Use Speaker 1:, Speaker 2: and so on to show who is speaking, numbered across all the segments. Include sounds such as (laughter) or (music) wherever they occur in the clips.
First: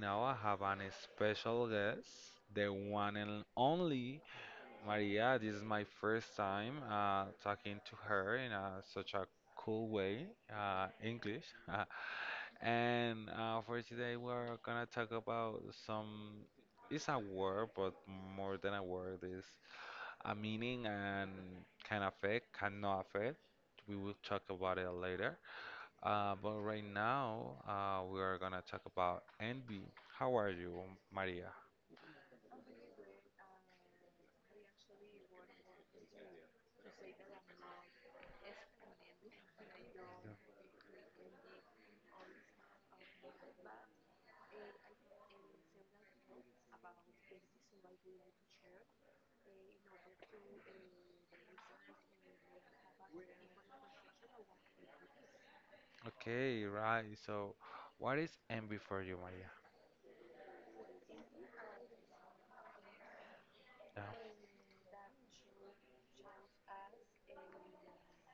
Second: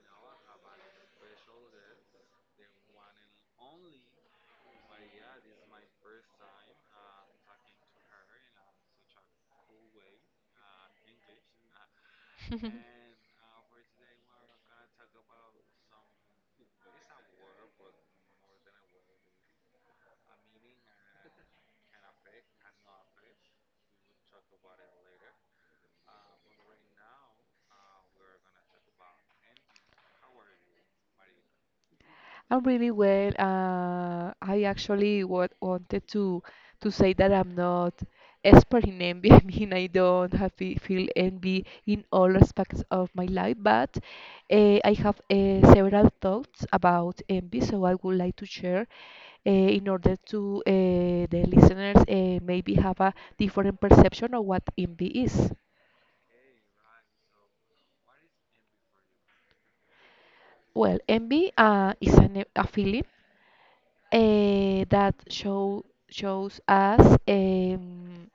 Speaker 1: now, I have an special guest, the one and only Maria. This is my first time talking to her in a, such a cool way, English. (laughs)
Speaker 2: (laughs)
Speaker 1: and for today, we're gonna talk about some. It's a word, but more than a word, is a meaning and can affect, cannot affect. We will talk about it later. But right now, we are gonna talk about envy. How are you, Maria?
Speaker 2: I'm really well. I actually what wanted to say that I'm not expert in envy. (laughs) I mean, I don't have feel envy in all aspects of my life, but I have several thoughts about envy, so I would like to share in order to the listeners maybe have a different perception of what envy is.
Speaker 1: Okay, right. So, what is envy for you, Maria?
Speaker 2: Well, envy is a feeling
Speaker 1: Yeah,
Speaker 2: that shows us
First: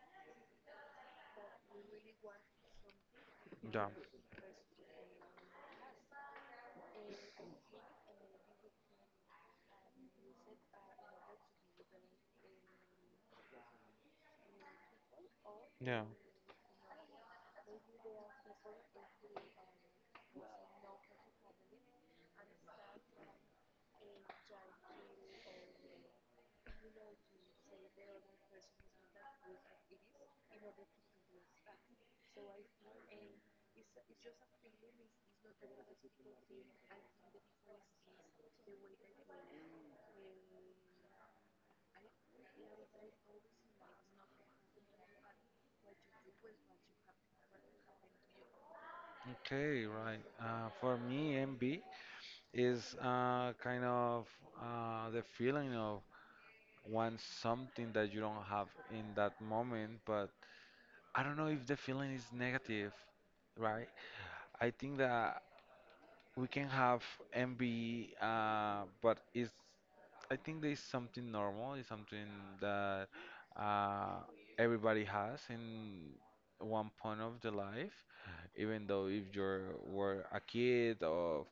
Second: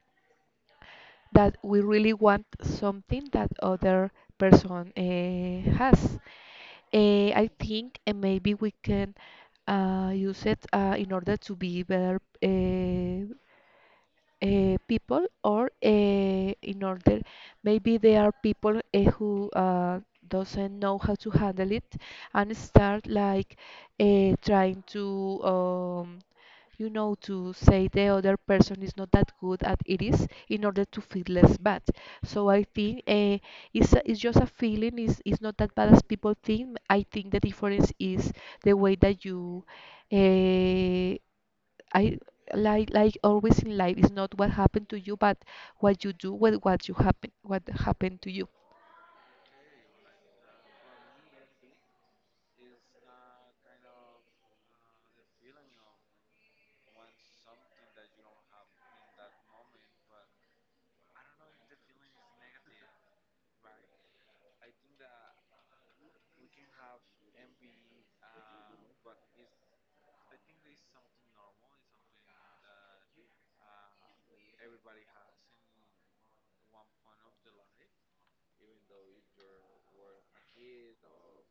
Speaker 2: that we really want something that
Speaker 1: yeah,
Speaker 2: other person has. I think and maybe we can use it in order to be better people or
Speaker 1: yeah.
Speaker 2: in order maybe there are people who doesn't know how to handle it and start like trying to you know to say the other person is not that good at it is in order to feel less bad. So I think it's, it's just a feeling. It's not that bad as people think. I think the difference is the way that you uh, I like always in life is not what happened to you, but what you do with what happened to you.
Speaker 1: Okay, right. For me, envy is kind of the feeling of want something that you don't have in that moment, but I don't know if the feeling is negative, right? I think that we can have envy, but it's I think there's something normal, it's something that uh, everybody has in one point of the life, even though if you were a kid or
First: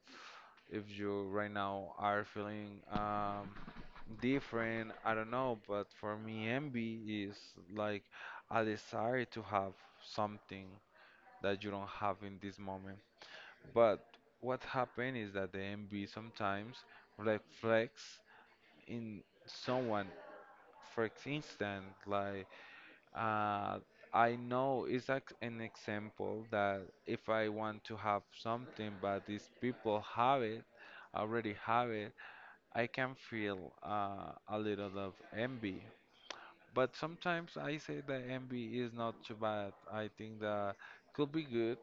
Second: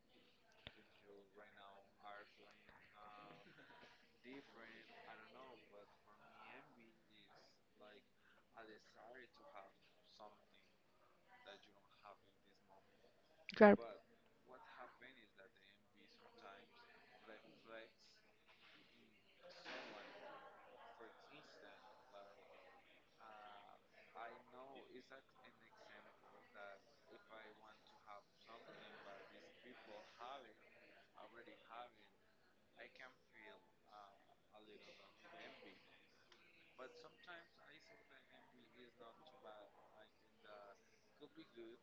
Speaker 1: if you right now are feeling different, I don't know, but for me, envy is like a desire to have something that you don't have in this moment.
Speaker 2: You are.
Speaker 1: But what happens is that the envy sometimes reflects in someone for instance, like uh, I know it's like an example that if I want to have something, but these people have it, already have it, I can feel a little of envy. But sometimes I say that envy is not too bad. I think that could be good,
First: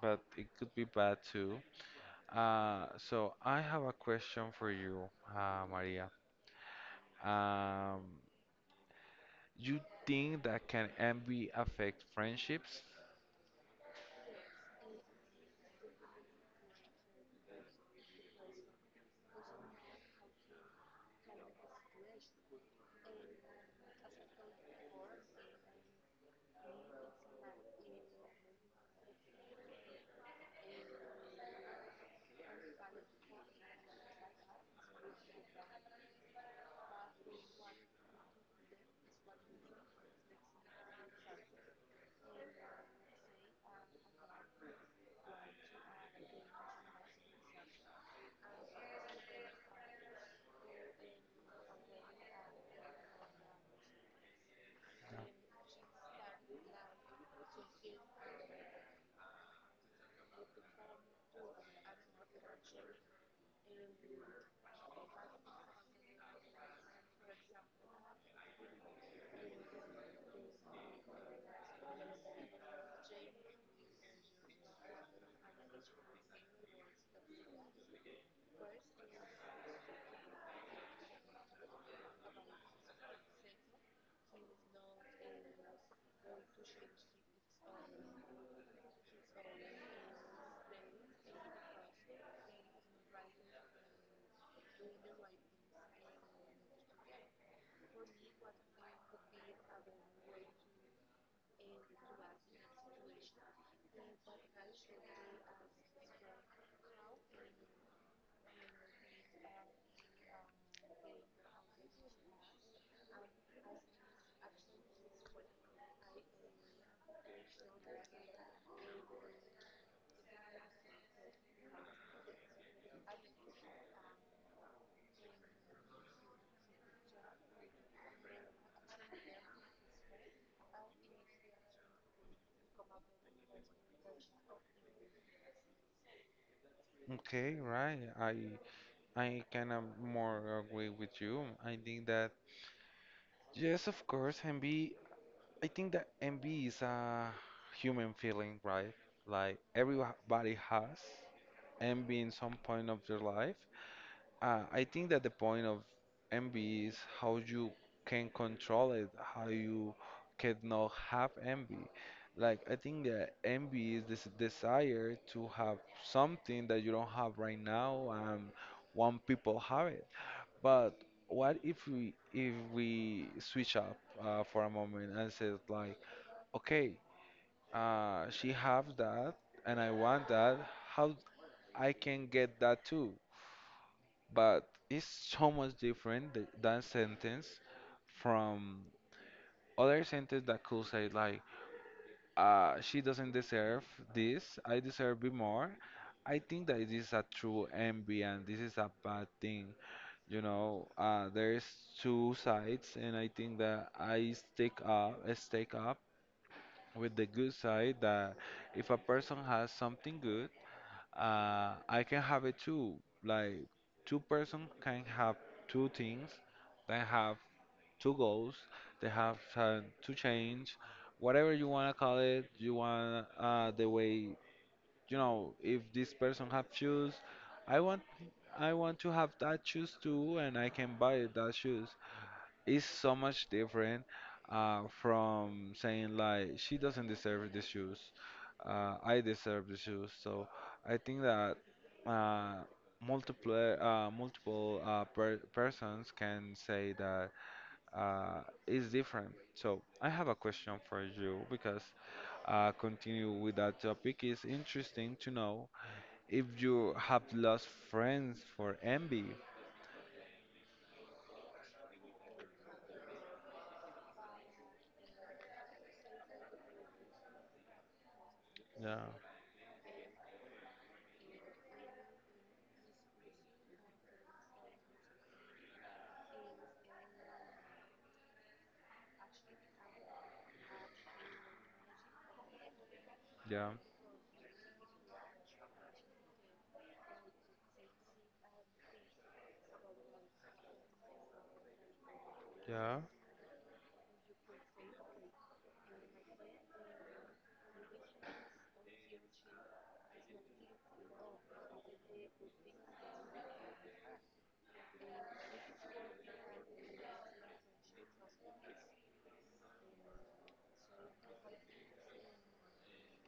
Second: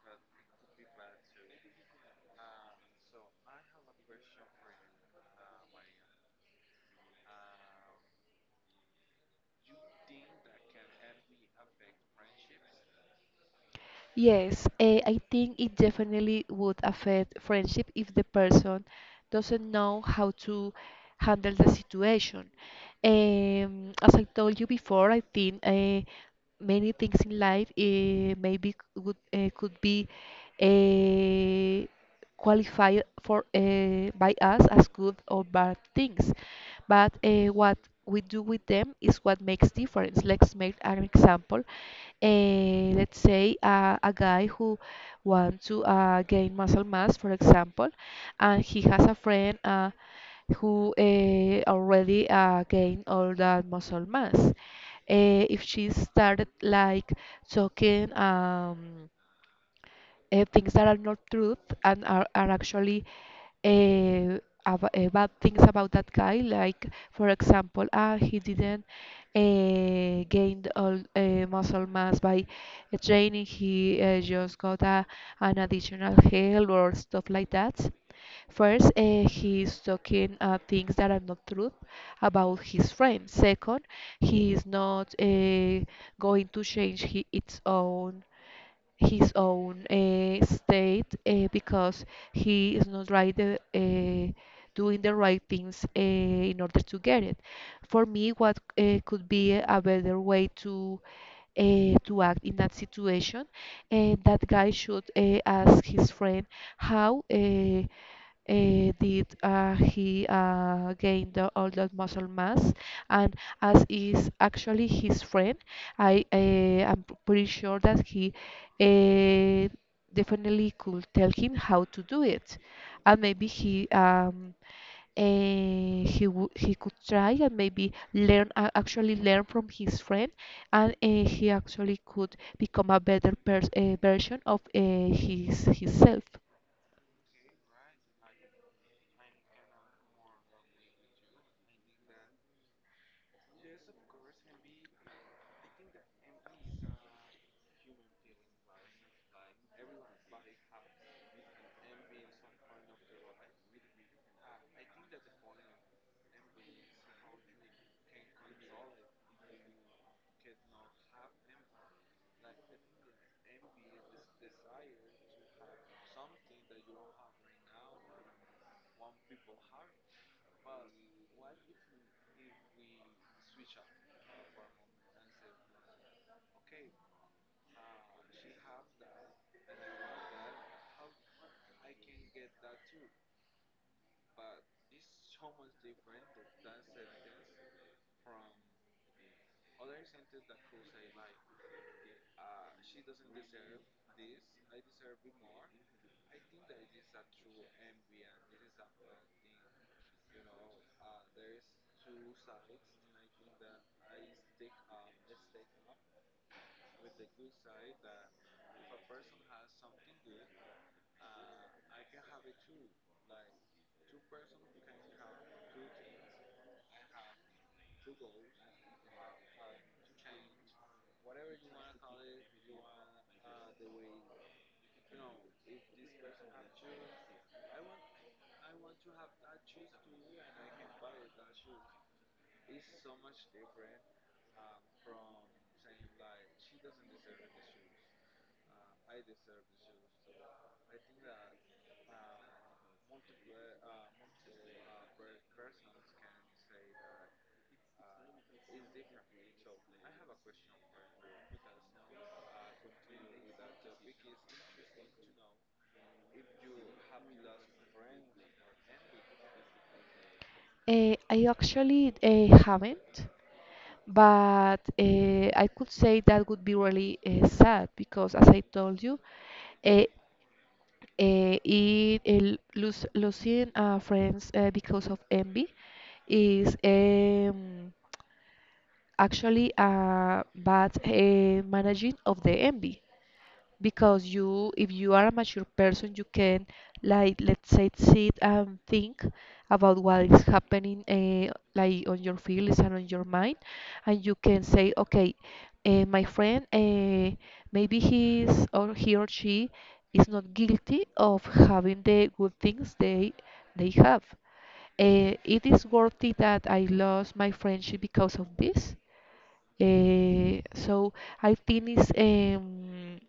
Speaker 1: but it could be bad too. So I have a question for you, Maria. Um, You think that can envy affect friendships?
Speaker 2: Yes, I think it definitely would affect friendship if the person doesn't know how to handle the situation. As I told you before, I think many things in life maybe would could be eh, qualified for by us as good or bad things. But what we do with them is what makes difference. Let's make an example. Let's say a guy who wants to gain muscle mass, for example, and he has a friend who already gained all that muscle mass. If she started like talking. Things that are not truth and are actually uh, bad things about that guy. Like, for example, he didn't gain all muscle mass by training. He just got an additional help or stuff like that. First, he's talking things that are not truth about his friend. Second, he is not going to change he, its own his own state because he is not right doing the right things in order to get it. For me, what could be a better way to act in that situation, and that guy should ask his friend how did he gain all that muscle mass? And as is actually his friend, I am pretty sure that he uh, definitely could tell him how to do it, and maybe he uh, he could try and maybe learn actually learn from his friend, and he actually could become a better version of his himself.
Speaker 1: Okay, right. I kind of more agree with you. I think that yes, of course, envy. I think that envy is a human feeling, right? Like everybody has envy in some point of their life. I think that the point of envy is how you can control it, how you cannot have envy. Like, I think that envy is this desire to have something that you don't have right now and want people have it. But what if we switch up for a moment and says like, okay, she have that and I want that. How I can get that too? But it's so much different that sentence from other sentence that could say like, she doesn't deserve this, I deserve it more. I think that this is a true envy and this is a bad thing, you know. There's two sides and I think that I stick up with the good side that if a person has something good, I can have it too. Like two-person can have two things. They have two goals. They have to change, whatever you wanna call it. You want the way, you know. If this person have shoes, I want I want to have that shoes too, and I can buy that shoes. It's so much different from saying like, she doesn't deserve the shoes. I deserve the shoes. So I think that uh, multiple persons can say that it's different. So I have a question for you because continue with that topic. It's interesting to know if you have lost friends for envy.
Speaker 2: I actually haven't, but I could say that would be really sad because, as I
Speaker 1: Yeah,
Speaker 2: told you, uh, uh, losing friends because of envy is actually a bad managing of the envy.
Speaker 1: yeah,
Speaker 2: Because you if you are a mature person, you can, like, let's say, sit and think about what is happening, like on your feelings and
Speaker 1: yeah,
Speaker 2: on your mind, and you can say, okay, my friend, maybe he or she is not guilty of having the good things they have. It is worthy that I lost my friendship because of this. So I think is um,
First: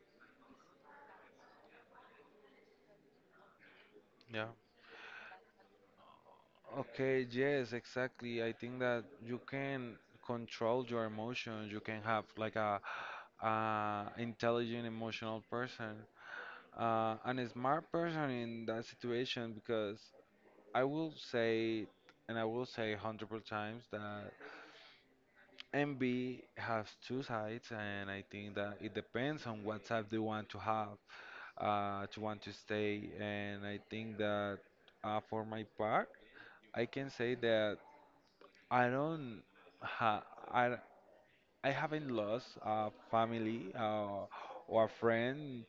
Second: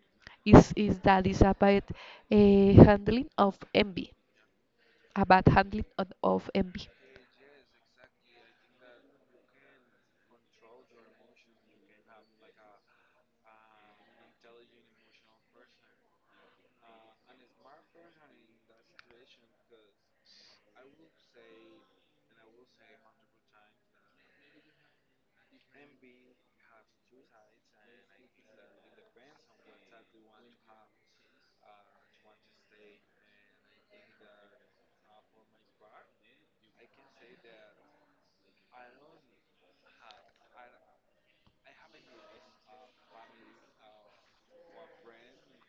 Speaker 2: is is that is about a handling of envy,
Speaker 1: yeah.
Speaker 2: about handling of envy.
Speaker 1: Okay, yes, exactly. I think that you can control your emotions. You can have like a, uh, intelligent emotional person, and a smart person in that situation because I will say, I will say hundred times that envy has two sides, and I think that it depends on what type they want to have, to want to stay, and I think that for my part, I can say that. I don't ha I I haven't lost a family or a friend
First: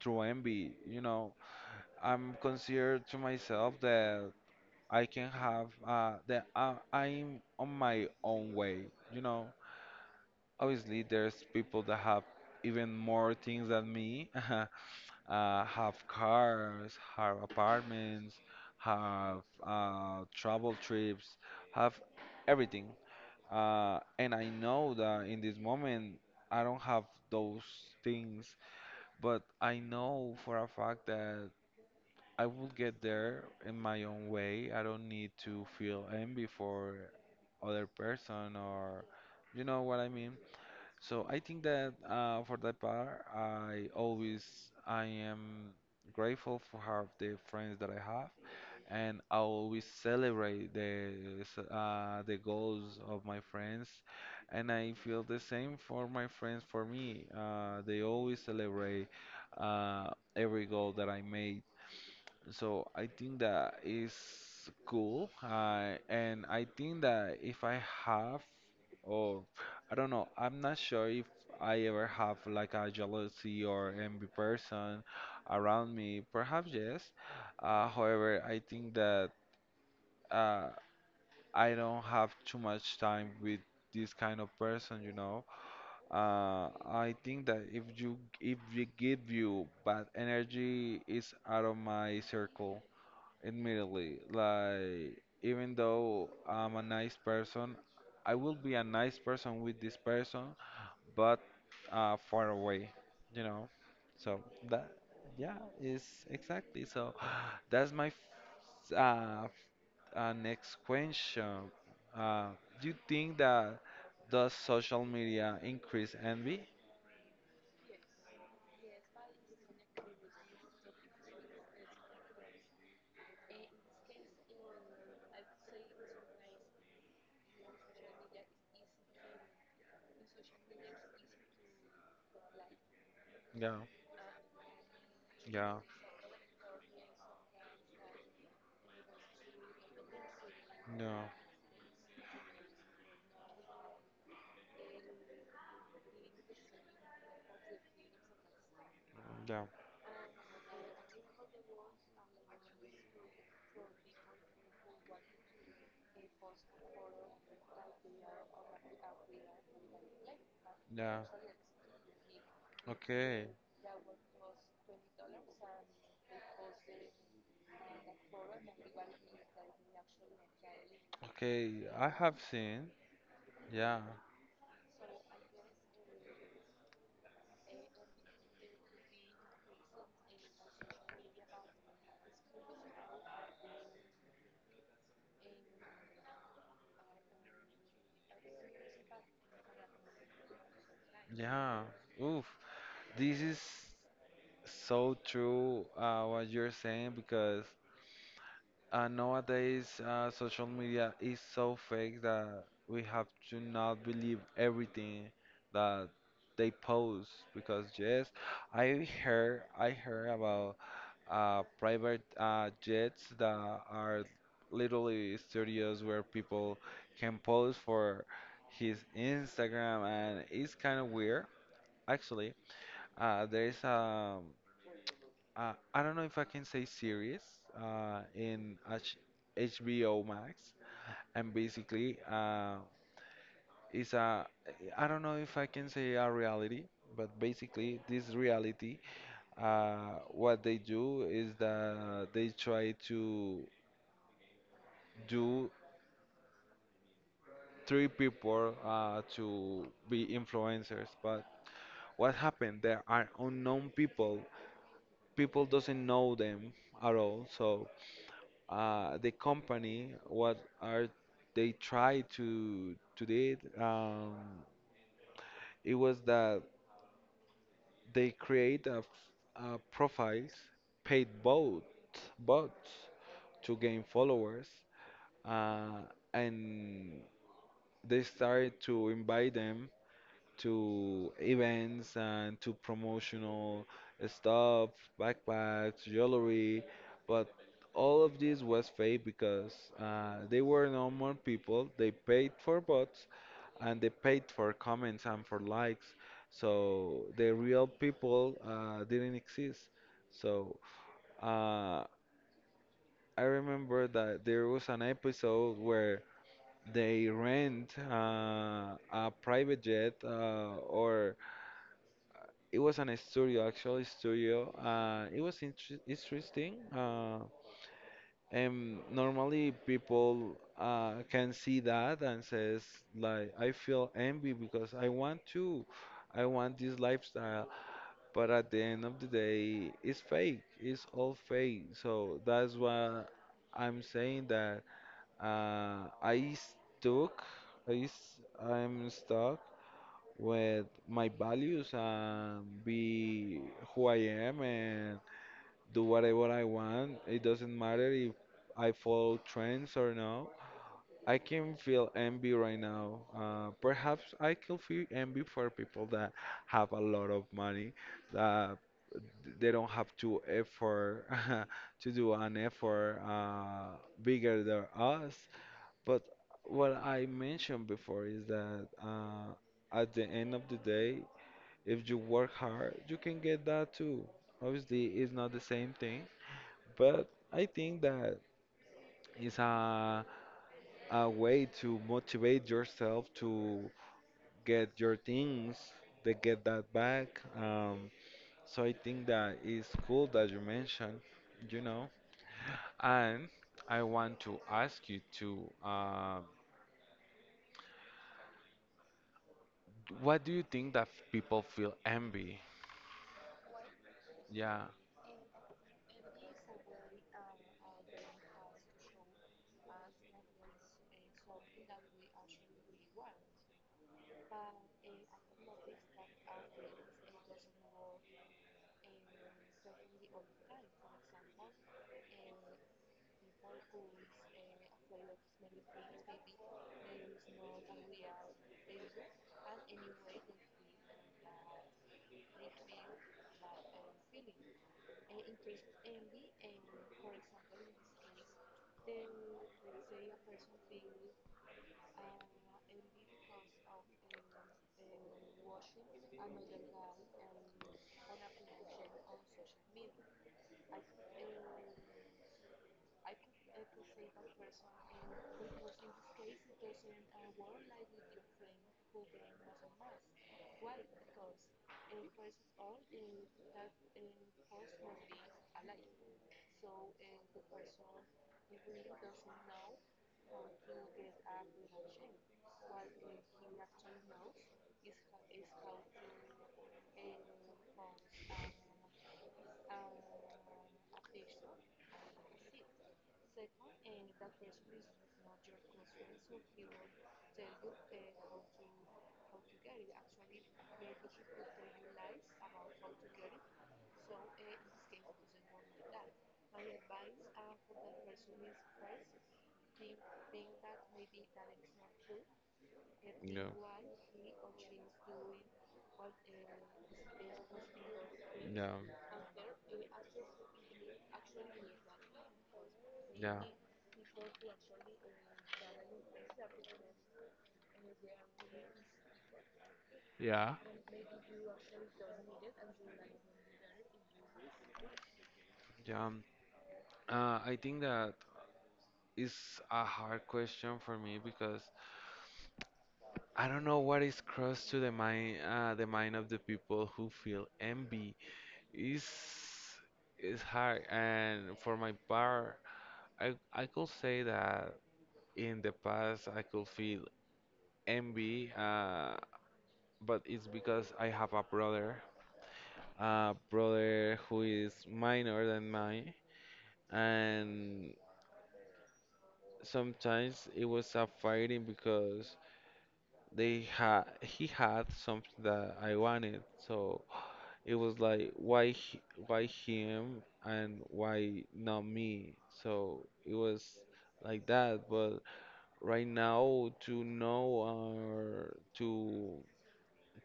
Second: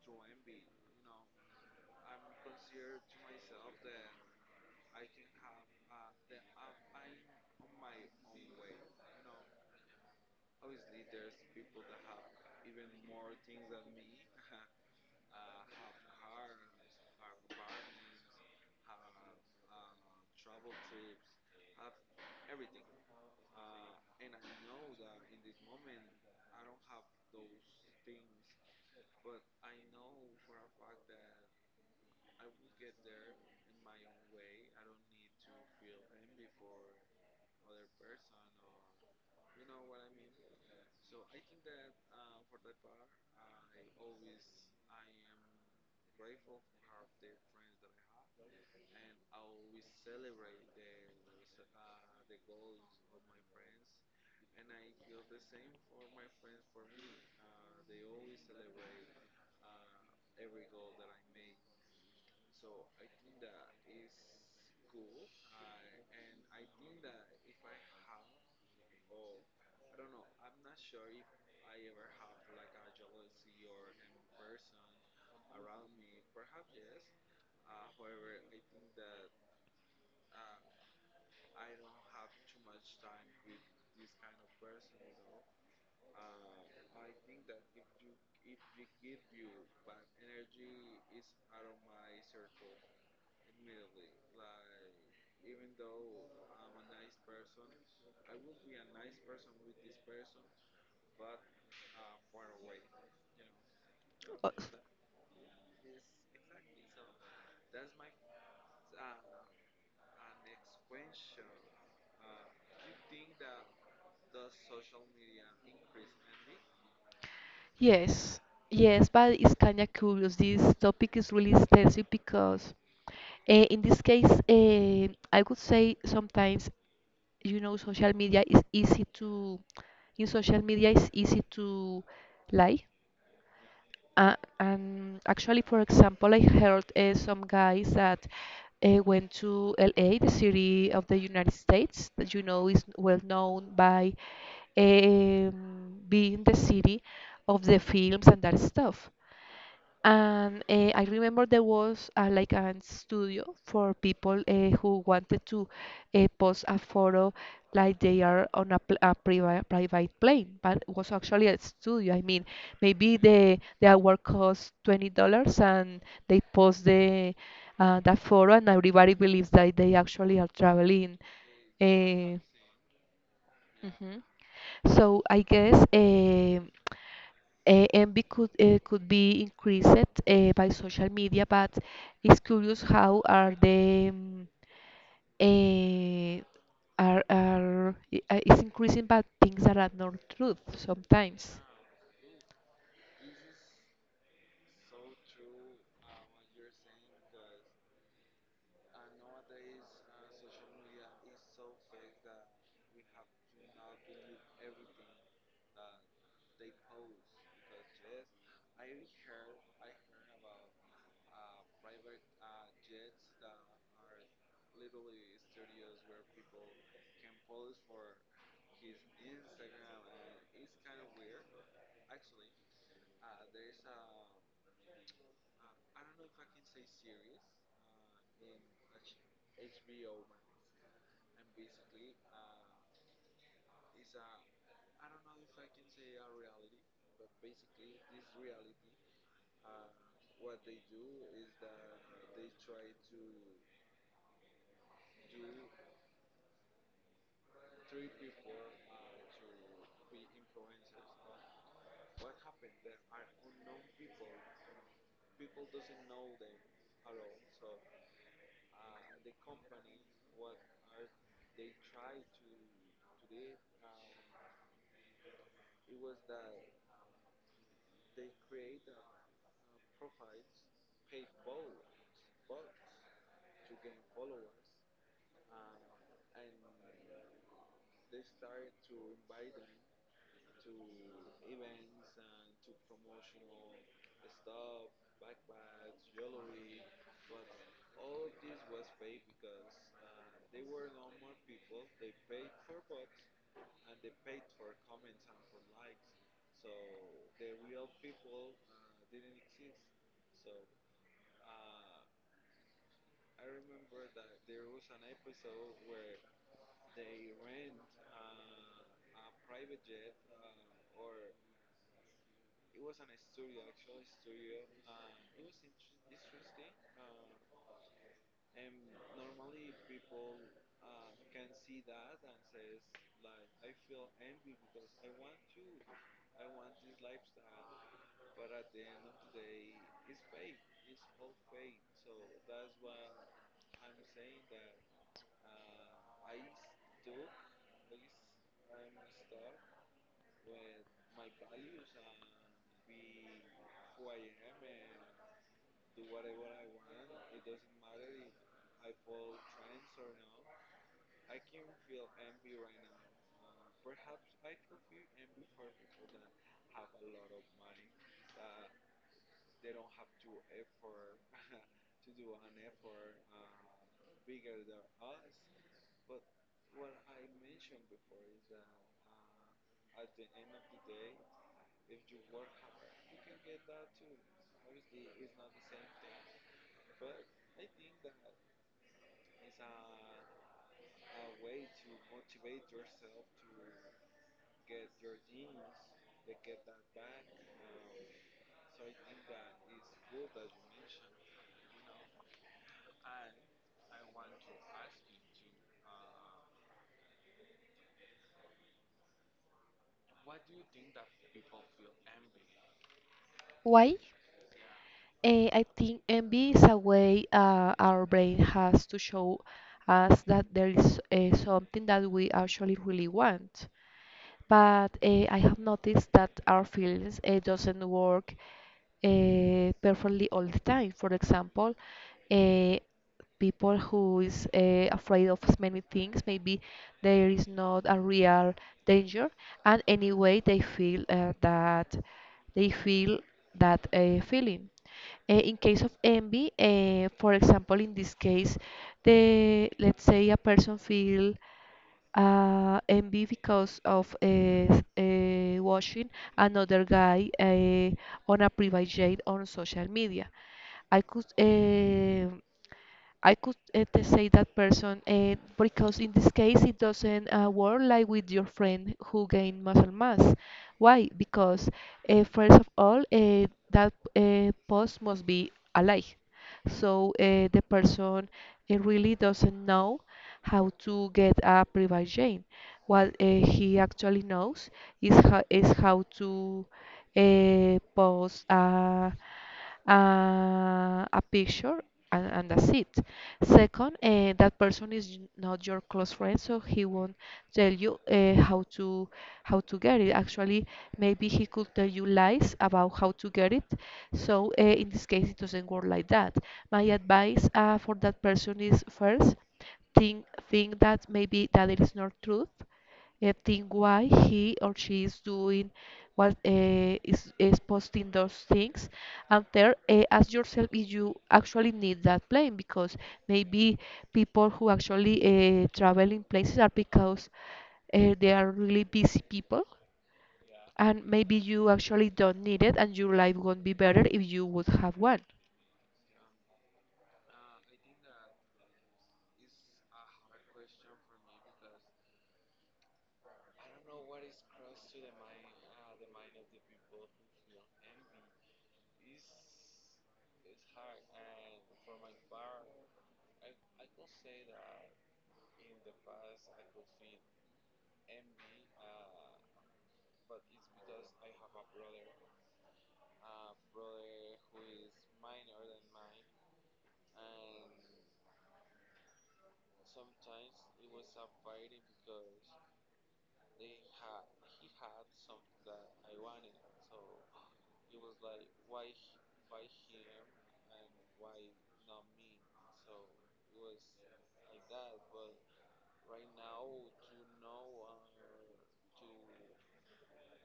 Speaker 1: through envy. You know, I'm considered to myself that I can have I'm on my own way. You know, obviously there's people that have even more things than me. (laughs) Have cars, have apartments, have travel trips, have everything. And I know that in this moment I don't have those things, but I know for a fact that I will get there in my own way. I don't need to feel envy for other person or you know what I mean. So I think that for that part, I am grateful for have the friends that I have and I always celebrate the the goals of my friends, and I feel the same for my friends. For me, they always celebrate uh, every goal that I made. So I think that is cool, and I think that if I have, or I don't know, I'm not sure if I ever have like a jealousy or envy person around me. Perhaps yes. However, I think that uh, I don't have too much time with this kind of person, you know. I think that if we give you bad energy, it's out of my circle immediately. Like even though I'm a nice person, I will be a nice person with this person, but far away, you know. So
Speaker 2: Uh,
Speaker 1: that yeah is exactly so. (gasps) That's my f- uh, next question. Uh, do you think that does social media increase envy?
Speaker 2: Yes, yes, but it's kind of curious. This topic is really extensive because in this case, I would say sometimes you know social media is easy to in social media it's easy to lie.
Speaker 1: Yeah,
Speaker 2: And actually,
Speaker 1: yeah,
Speaker 2: for example, I heard some guys that went to LA, the city of the
Speaker 1: no,
Speaker 2: United States, that you know is well known by being the city of the films and that stuff.
Speaker 1: yeah,
Speaker 2: And I remember there was like a studio for people who wanted to post a photo like they are on a private plane, but it was
Speaker 1: yeah.
Speaker 2: actually a studio. I mean, maybe
Speaker 1: Okay,
Speaker 2: the hour cost $20, and they post the that photo, and everybody believes that they actually are traveling.
Speaker 1: okay. I have
Speaker 2: Uh,
Speaker 1: seen. Yeah,
Speaker 2: mhm. So I guess. Envy could be increased by social media, but it's curious how are the eh, it's increasing by things that are not truth sometimes.
Speaker 1: yeah. Oof, this is so true. What you're saying because, nowadays, social media is so fake that we have to not believe everything that they post because yes, I heard about private jets that are literally studios where people can post for his Instagram and it's kind of weird actually. There is I don't know if I can say series in H HBO Max, and basically it's a I don't know if I can say a reality, but basically this reality, what they do is that they try to do three people to be influencers, but what happened? There are unknown people. People doesn't know them at all, so the company what are they try to do um, it was that they create a profiles paid bot bots to gain followers, uh, and they started to invite them to events and to promotional stuff, backpacks, jewelry, but all of this was fake because they were normal people. They paid for bots and they paid for comments and for likes. So the real people didn't exist. So uh, I remember that there was an episode where they rent a private jet or it was an studio, actually studio. It was interesting. And normally people can see that and says like, I feel envy because I want this lifestyle. But at the end of the day, it's fake. It's all fake. So that's why I'm saying that uh, I stuck. I'm stuck with my values and be who I am and do whatever I want. It doesn't matter if I follow trends or no. I can feel envy right now. Perhaps I can feel envy for people that have a lot of money, that they don't have to effort (laughs) to do an effort bigger than us. But what I mentioned before is that at the end of the day, if you work hard, you can get that too. Obviously, it's not the same thing, but I think that is a way to motivate yourself to get your things, to get that back. So I think that is cool that you mentioned, you know. And I want to ask you to, what do you think that people feel envy?
Speaker 2: Why?
Speaker 1: Yeah,
Speaker 2: I think envy is a way our brain has to show us that there is something that we actually really want. But I have noticed that our feelings doesn't work perfectly all the time. For example, uh, people who is afraid of many things, maybe there is not a real danger, and anyway they feel they feel that feeling. In case of envy, for example, in this case, the let's say a person feel envy because of watching another guy on a private jet on social media. I could. I could say that person because in this case it doesn't work like with your friend who gain muscle mass. Why? Because first of all, that post must be alike. So the person really doesn't know how to get a private gene. What he actually knows is how to post uh, a picture and that's it. Second, that person is not your close friend, so he won't tell you how to get it. Actually, maybe he could tell you lies about how to get it. So in this case, it doesn't work like that. My advice for that person is first think that maybe that it is not truth.
Speaker 1: you know.
Speaker 2: Think why he or she is doing what is posting those things,
Speaker 1: Yeah,
Speaker 2: and there ask yourself if you actually need that plane, because
Speaker 1: yeah,
Speaker 2: maybe people who actually travel in places are because they are really busy people,
Speaker 1: yeah,
Speaker 2: and maybe you actually don't need it and your life won't be better if you would have one.
Speaker 1: yeah. Uh, I think that is a hard question for me because I don't know what is crossed to the mind of the people who feel envy. Is is hard, and for my part, I could say that in the past I could feel envy, but it's because I have a brother who is minor than mine and sometimes it was a fighting because they had he had something that I wanted, so it was like why him and why not me? So it was like that, but right now to know or to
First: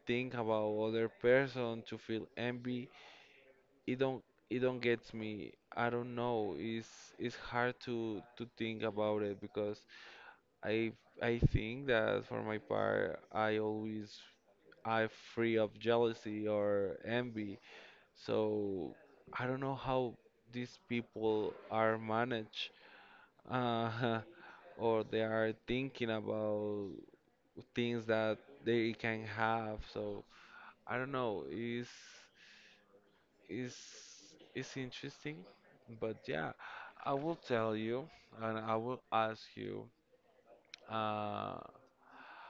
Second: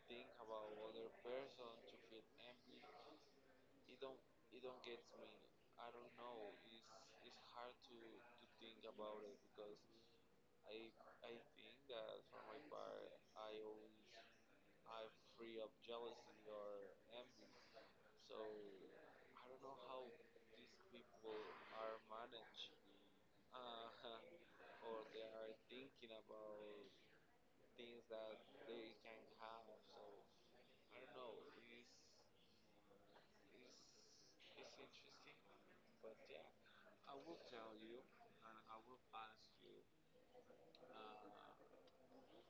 Speaker 1: think about other person to feel envy, it don't it don't gets me. I don't know. It's hard to think about it because I I think that for my part, I'm free of jealousy or envy. So I don't know how these people are managed, uh, (laughs) or they are thinking about things that they can have. So I don't know. Is is interesting, but yeah, I will tell you, and I will ask you. Uh,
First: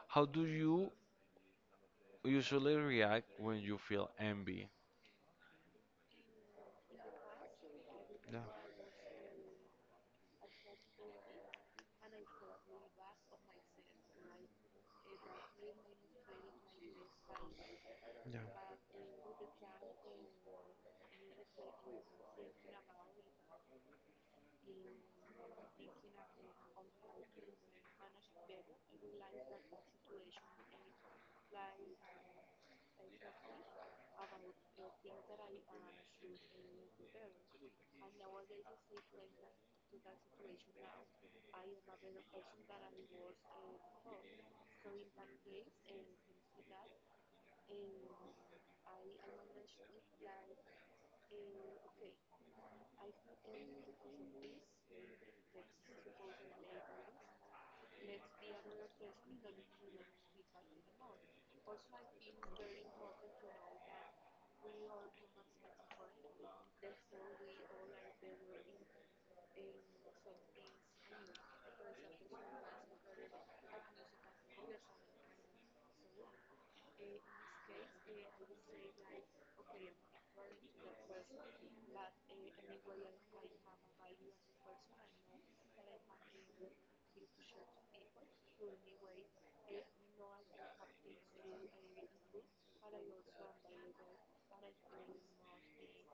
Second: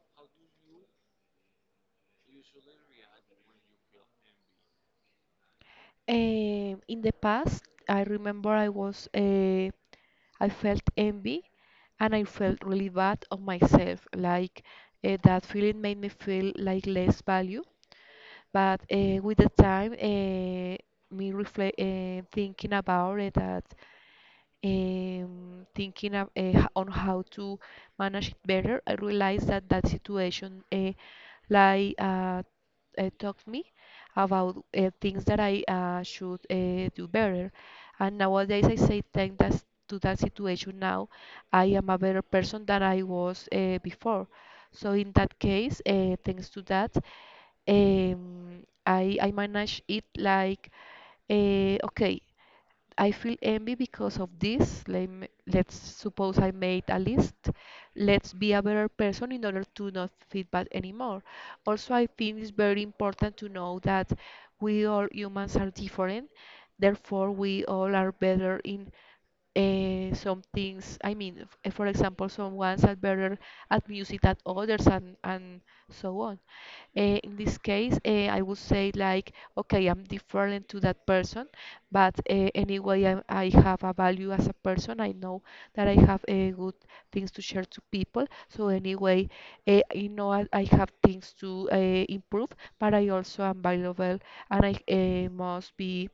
Speaker 1: how do you usually react when you feel envy?
Speaker 2: In the past, I
Speaker 1: Yeah,
Speaker 2: remember I was I felt envy and I felt really bad of myself. Like that feeling made me feel like less value.
Speaker 1: yeah.
Speaker 2: But with the time, thinking about it, that thinking of, on how to manage it better, I realized that that situation, like uh, taught me about things that I should do better. And nowadays, I say thank that to that situation. Now, I am a better person than I was before. So in that case, thanks to that, I manage it like okay. I feel envy because of this. Let's suppose I made a list. Let's be a better person in order to not feel bad anymore. Also, I think it's very important to know that we all humans are different. Therefore, we all are better in some things. I mean for example, some ones are better at music than others, and so on. In this case I would say like, okay, I'm different to that person, but anyway, I have a value as a person. I know that I have good things to share to people. So anyway, you know, I have things to improve, but I also am valuable and I must be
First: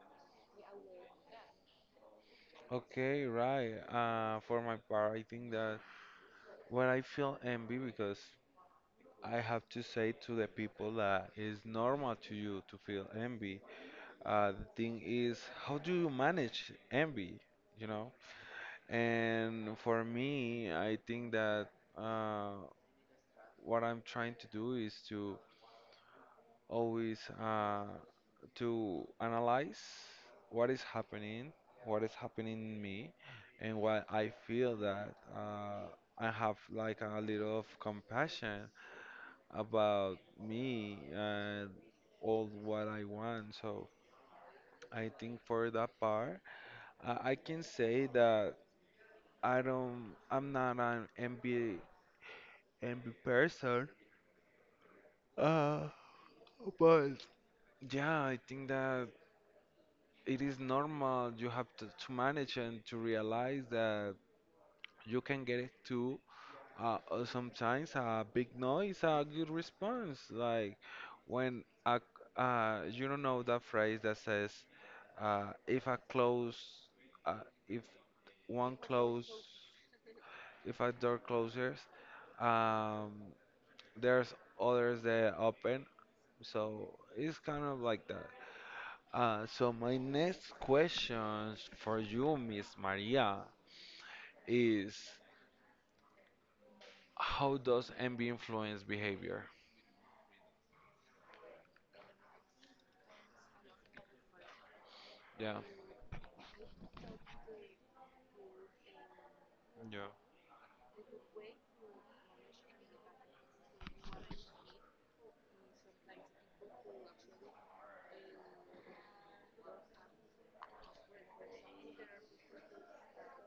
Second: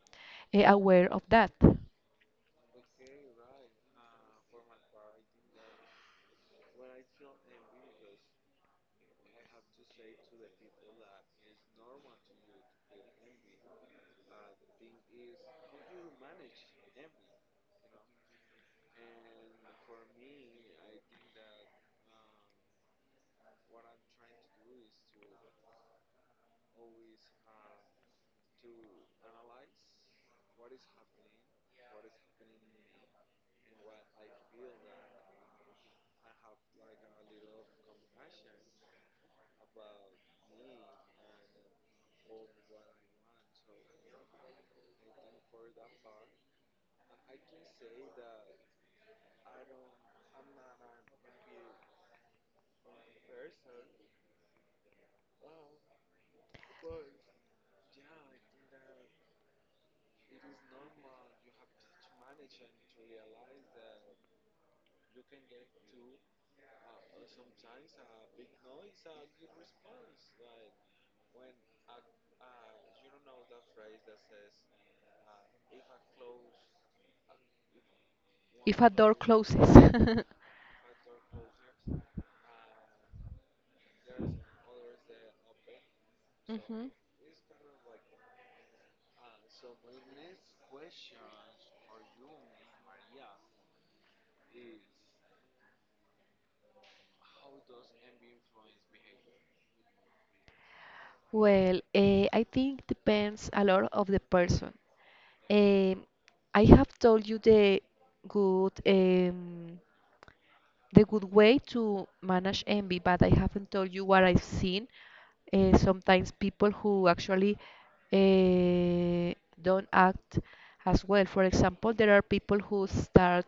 Speaker 2: aware of that.
Speaker 1: Okay, right. For my part, I think that when I feel envy, because I have to say to the people that it's normal to you to feel envy. The thing is, how do you manage envy? You know? And for me, I think that uh, what I'm trying to do is to always to analyze what is happening, what is happening in me, and what I feel that I have like a little of compassion about me and all what I want. So I think for that part, I can say that I don't, I'm not an envy person. Uh, but yeah, I think that it is normal you have to manage and to realize that you can get it too sometimes a big noise a good response like when you don't know that phrase that says uh, if a close uh, if one
Speaker 2: If a door
Speaker 1: close
Speaker 2: closes. (laughs)
Speaker 1: if a door closes, um, there's others that open,
Speaker 2: Hmm.
Speaker 1: so it's kind of like that. So my next question for you, Miss Maria, is how does envy influence behavior?
Speaker 2: Well, I think depends a lot of the person.
Speaker 1: Yeah.
Speaker 2: Um, I have told you the good um,
Speaker 1: Yeah.
Speaker 2: good way to manage envy, but I haven't told you what I've seen. Sometimes people who actually uh, don't act as well. For example, there are people who start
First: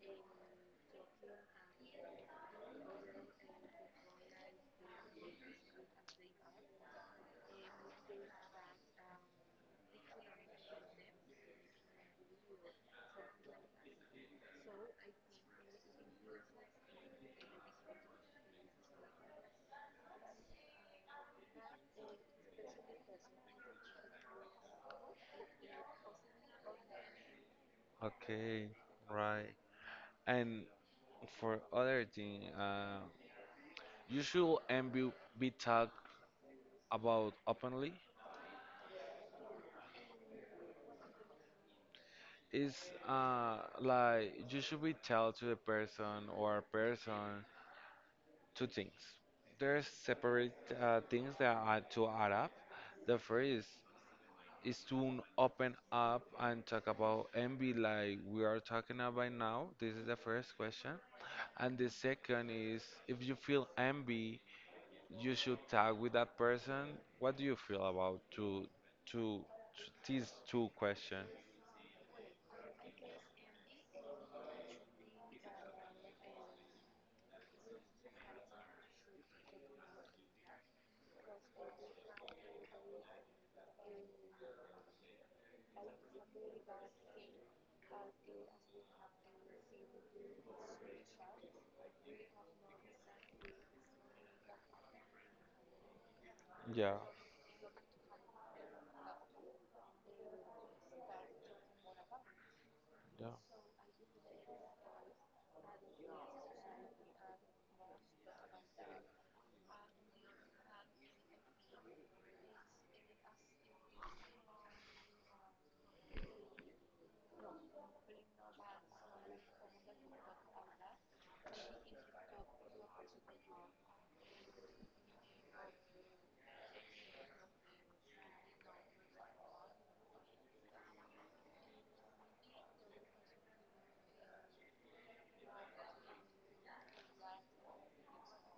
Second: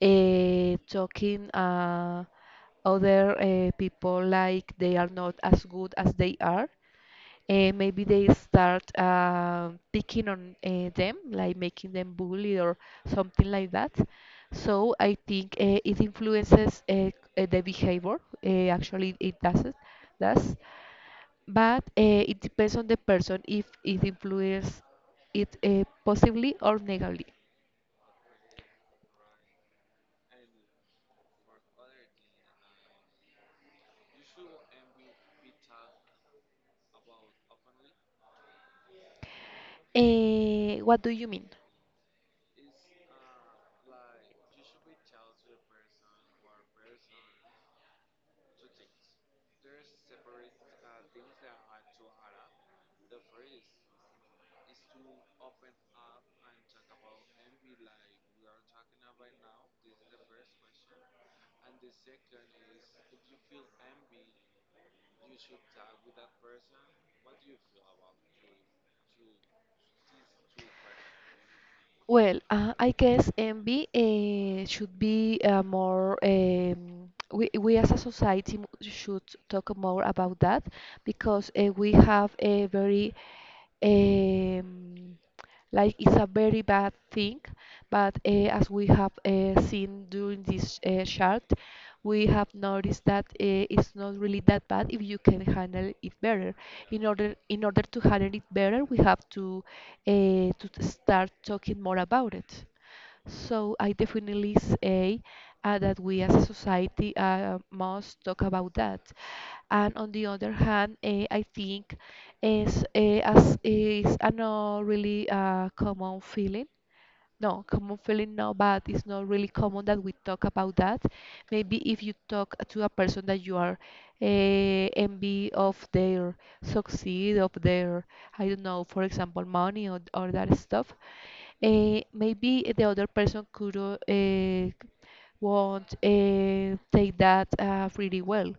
Speaker 2: talking other people like they are not as good as they are. And maybe they start picking on them, like making them bully or something like that. So I think it influences the behavior. Actually, it does but it depends on the person if it influences it positively or negatively.
Speaker 1: Okay. Right. And for other thing, you should envy be talked about openly.
Speaker 2: What do you mean?
Speaker 1: It's like you should be tell to the person or person two things. There's separate things that are to add up. The first is to open up and talk about envy like we are talking about now. This is the first question. And the second is if you feel envy, you should talk with that person. What do you feel about to these two questions?
Speaker 2: Well, I guess envy should be more. We as a society should talk more about that, because we have a very, um, like, it's a very bad thing. But as we have seen during this chart, we have noticed that it's not really that bad if you can handle it better.
Speaker 1: Yeah,
Speaker 2: In order to handle it better, we have to start talking more about it.
Speaker 1: yeah.
Speaker 2: So I definitely say that we as a society must talk about that. And on the other hand, I think is as is a no really common feeling. No, common feeling no, but it's not really common that we talk about that. Maybe if you talk to a person that you are uh, envy of their succeed, of their, I don't know, for example, money, or that stuff, maybe the other person could eh, won't take that really well.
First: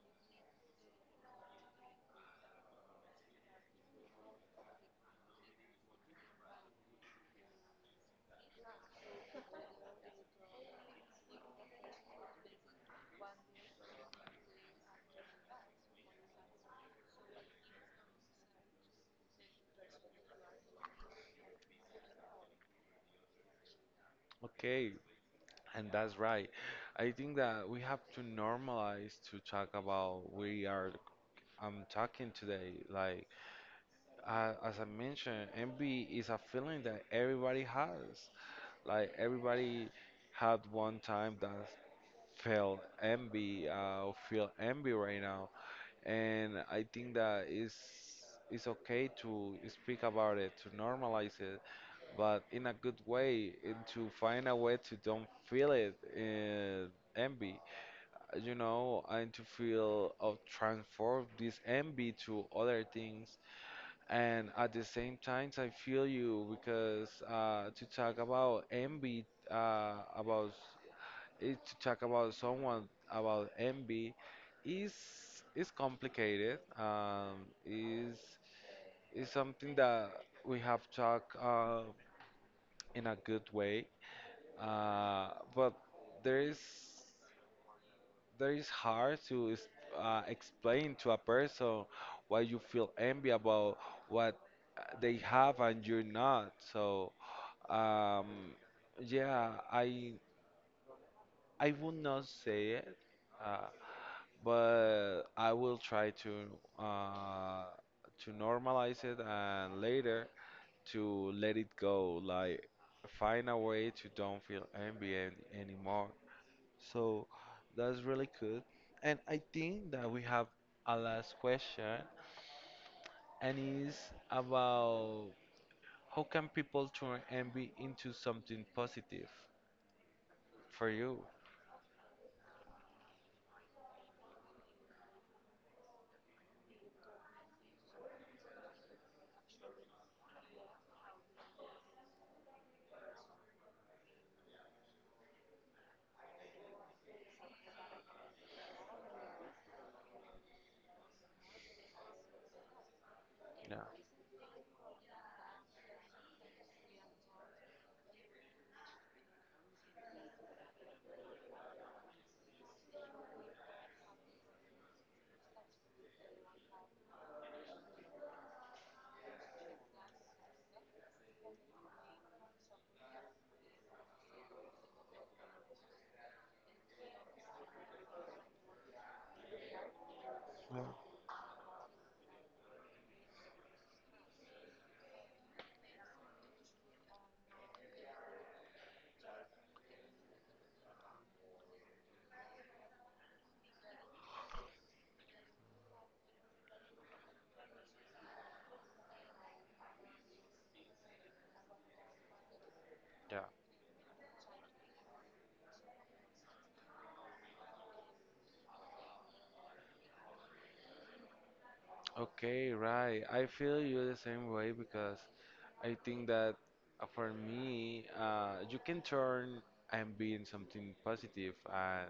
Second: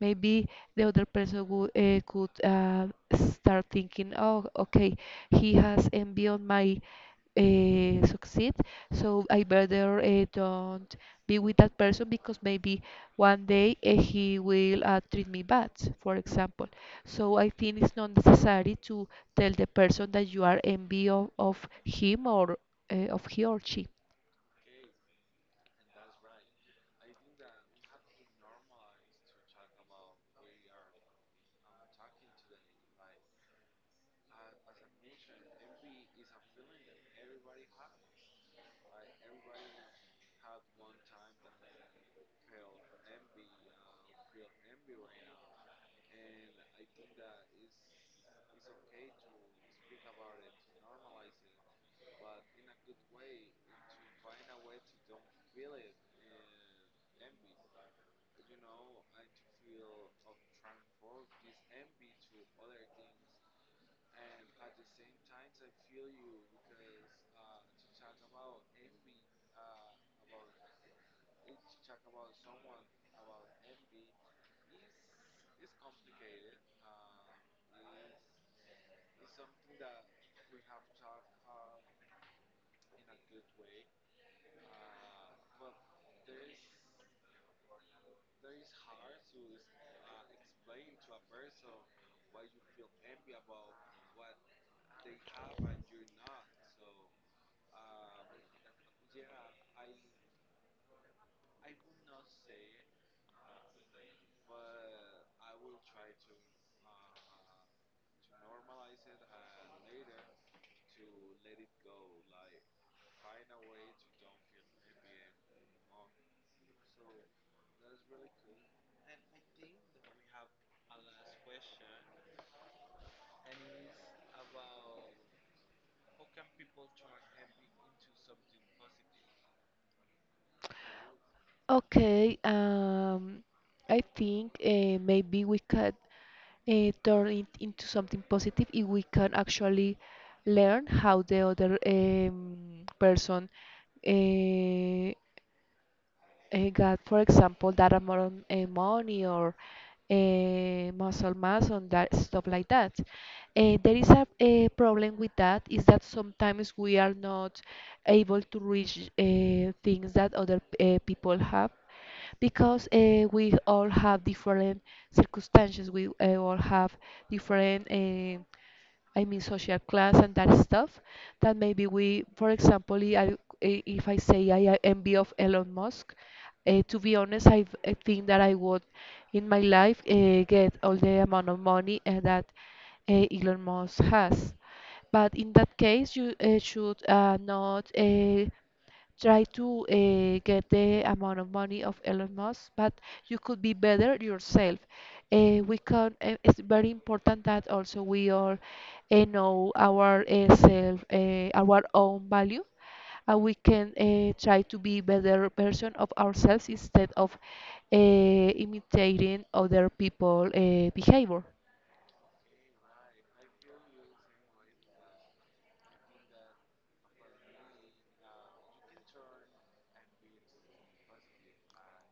Speaker 2: Maybe the other person would could start thinking, oh, okay, he has envy on my succeed, so I better don't be with that person because maybe one day he will treat me bad, for example. So I think it's not necessary to tell the person that you are envy of him, or of he or she.
Speaker 1: Okay, and that's right. I think that we have to normalize to talk about we are I'm talking today. Like as I mentioned, envy is a feeling that everybody has. Like everybody had one time that felt envy, or feel envy right now, and I think that it's okay to speak about it, to normalize it, but in a good way, and to find a way to don't feel it. Envy, and to feel of transform this envy to other things. And at the same time, I feel you because to talk about envy, about it, to talk about someone about envy is is complicated. Is something that we have talked in a good way. But there is there is hard to explain to a person why you feel envy about what they have and you're not. So um, yeah, I would not say it. Uh, but I will try uh, to normalize it and later to let it go. Like find a way to don't feel envy anymore. So that's really good. And I think that we have a last question, and is about how can people turn envy into something positive for you?
Speaker 2: Okay, I think maybe we could turn it into something positive if we can actually learn how the other person uh, got, for example, that amount of money or muscle mass and that stuff like that.
Speaker 1: Yeah.
Speaker 2: There is a problem with that, is that sometimes we are not able to reach things that other people have, because we all have different circumstances. We all have different, I mean, social class and that stuff. That maybe we, for example, if I say I envy of Elon Musk, to be honest, I think that I would, in my life, get
Speaker 1: Yeah.
Speaker 2: all the amount of money that Elon Musk has. But in that case, you should not try to get the amount of money of Elon Musk, but you could be better yourself. We can. It's very important that also we all know our self, our own value, and
Speaker 1: Yeah.
Speaker 2: we can try to be better version of ourselves instead of imitating other people behavior.
Speaker 1: Okay, right. I feel you the same way because I think that for me, you can turn and be in something positive.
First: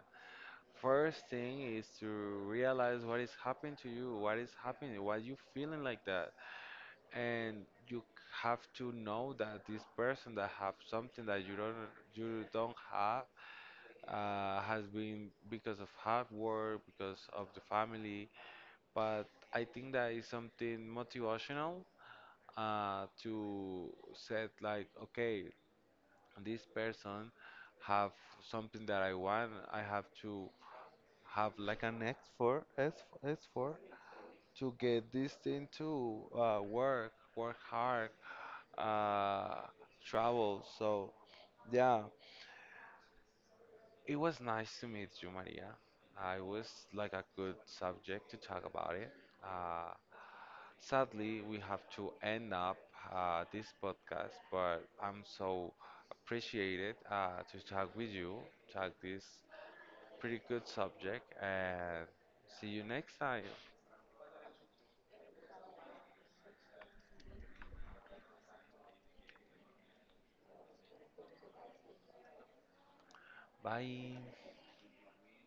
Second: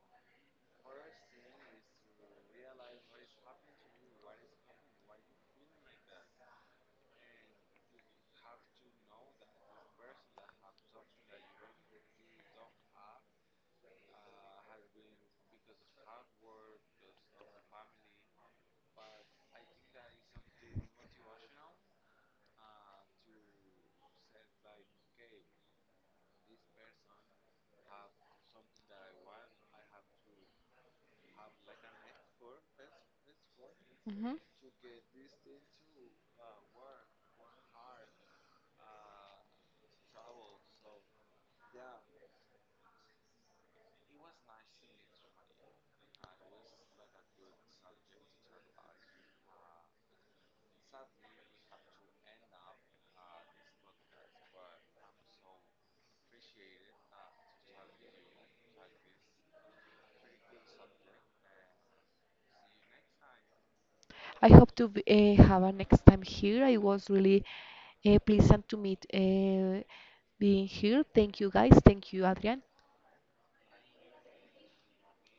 Speaker 1: First thing is to realize what is happening to you, what is happening, why you feeling like that, and you have to know that this person that have something that you don't have has been because of hard work, because of the family. But I think that is something motivational to set like, okay, this person have something that I want, I have to have like an effort, effort
Speaker 2: Mhm.
Speaker 1: to get this thing to work, work hard, uh, travel. So yeah, it was nice to meet you, Maria. I was like a good subject to talk about it. Uh, Sadly, we have to end up this podcast, but I'm so appreciated to talk with you, talk this pretty good subject. And see you next time.
Speaker 2: I hope to have a next time here. I was really pleasant to meet, being here. Thank you guys. Thank you, Adrian.
Speaker 1: Bye.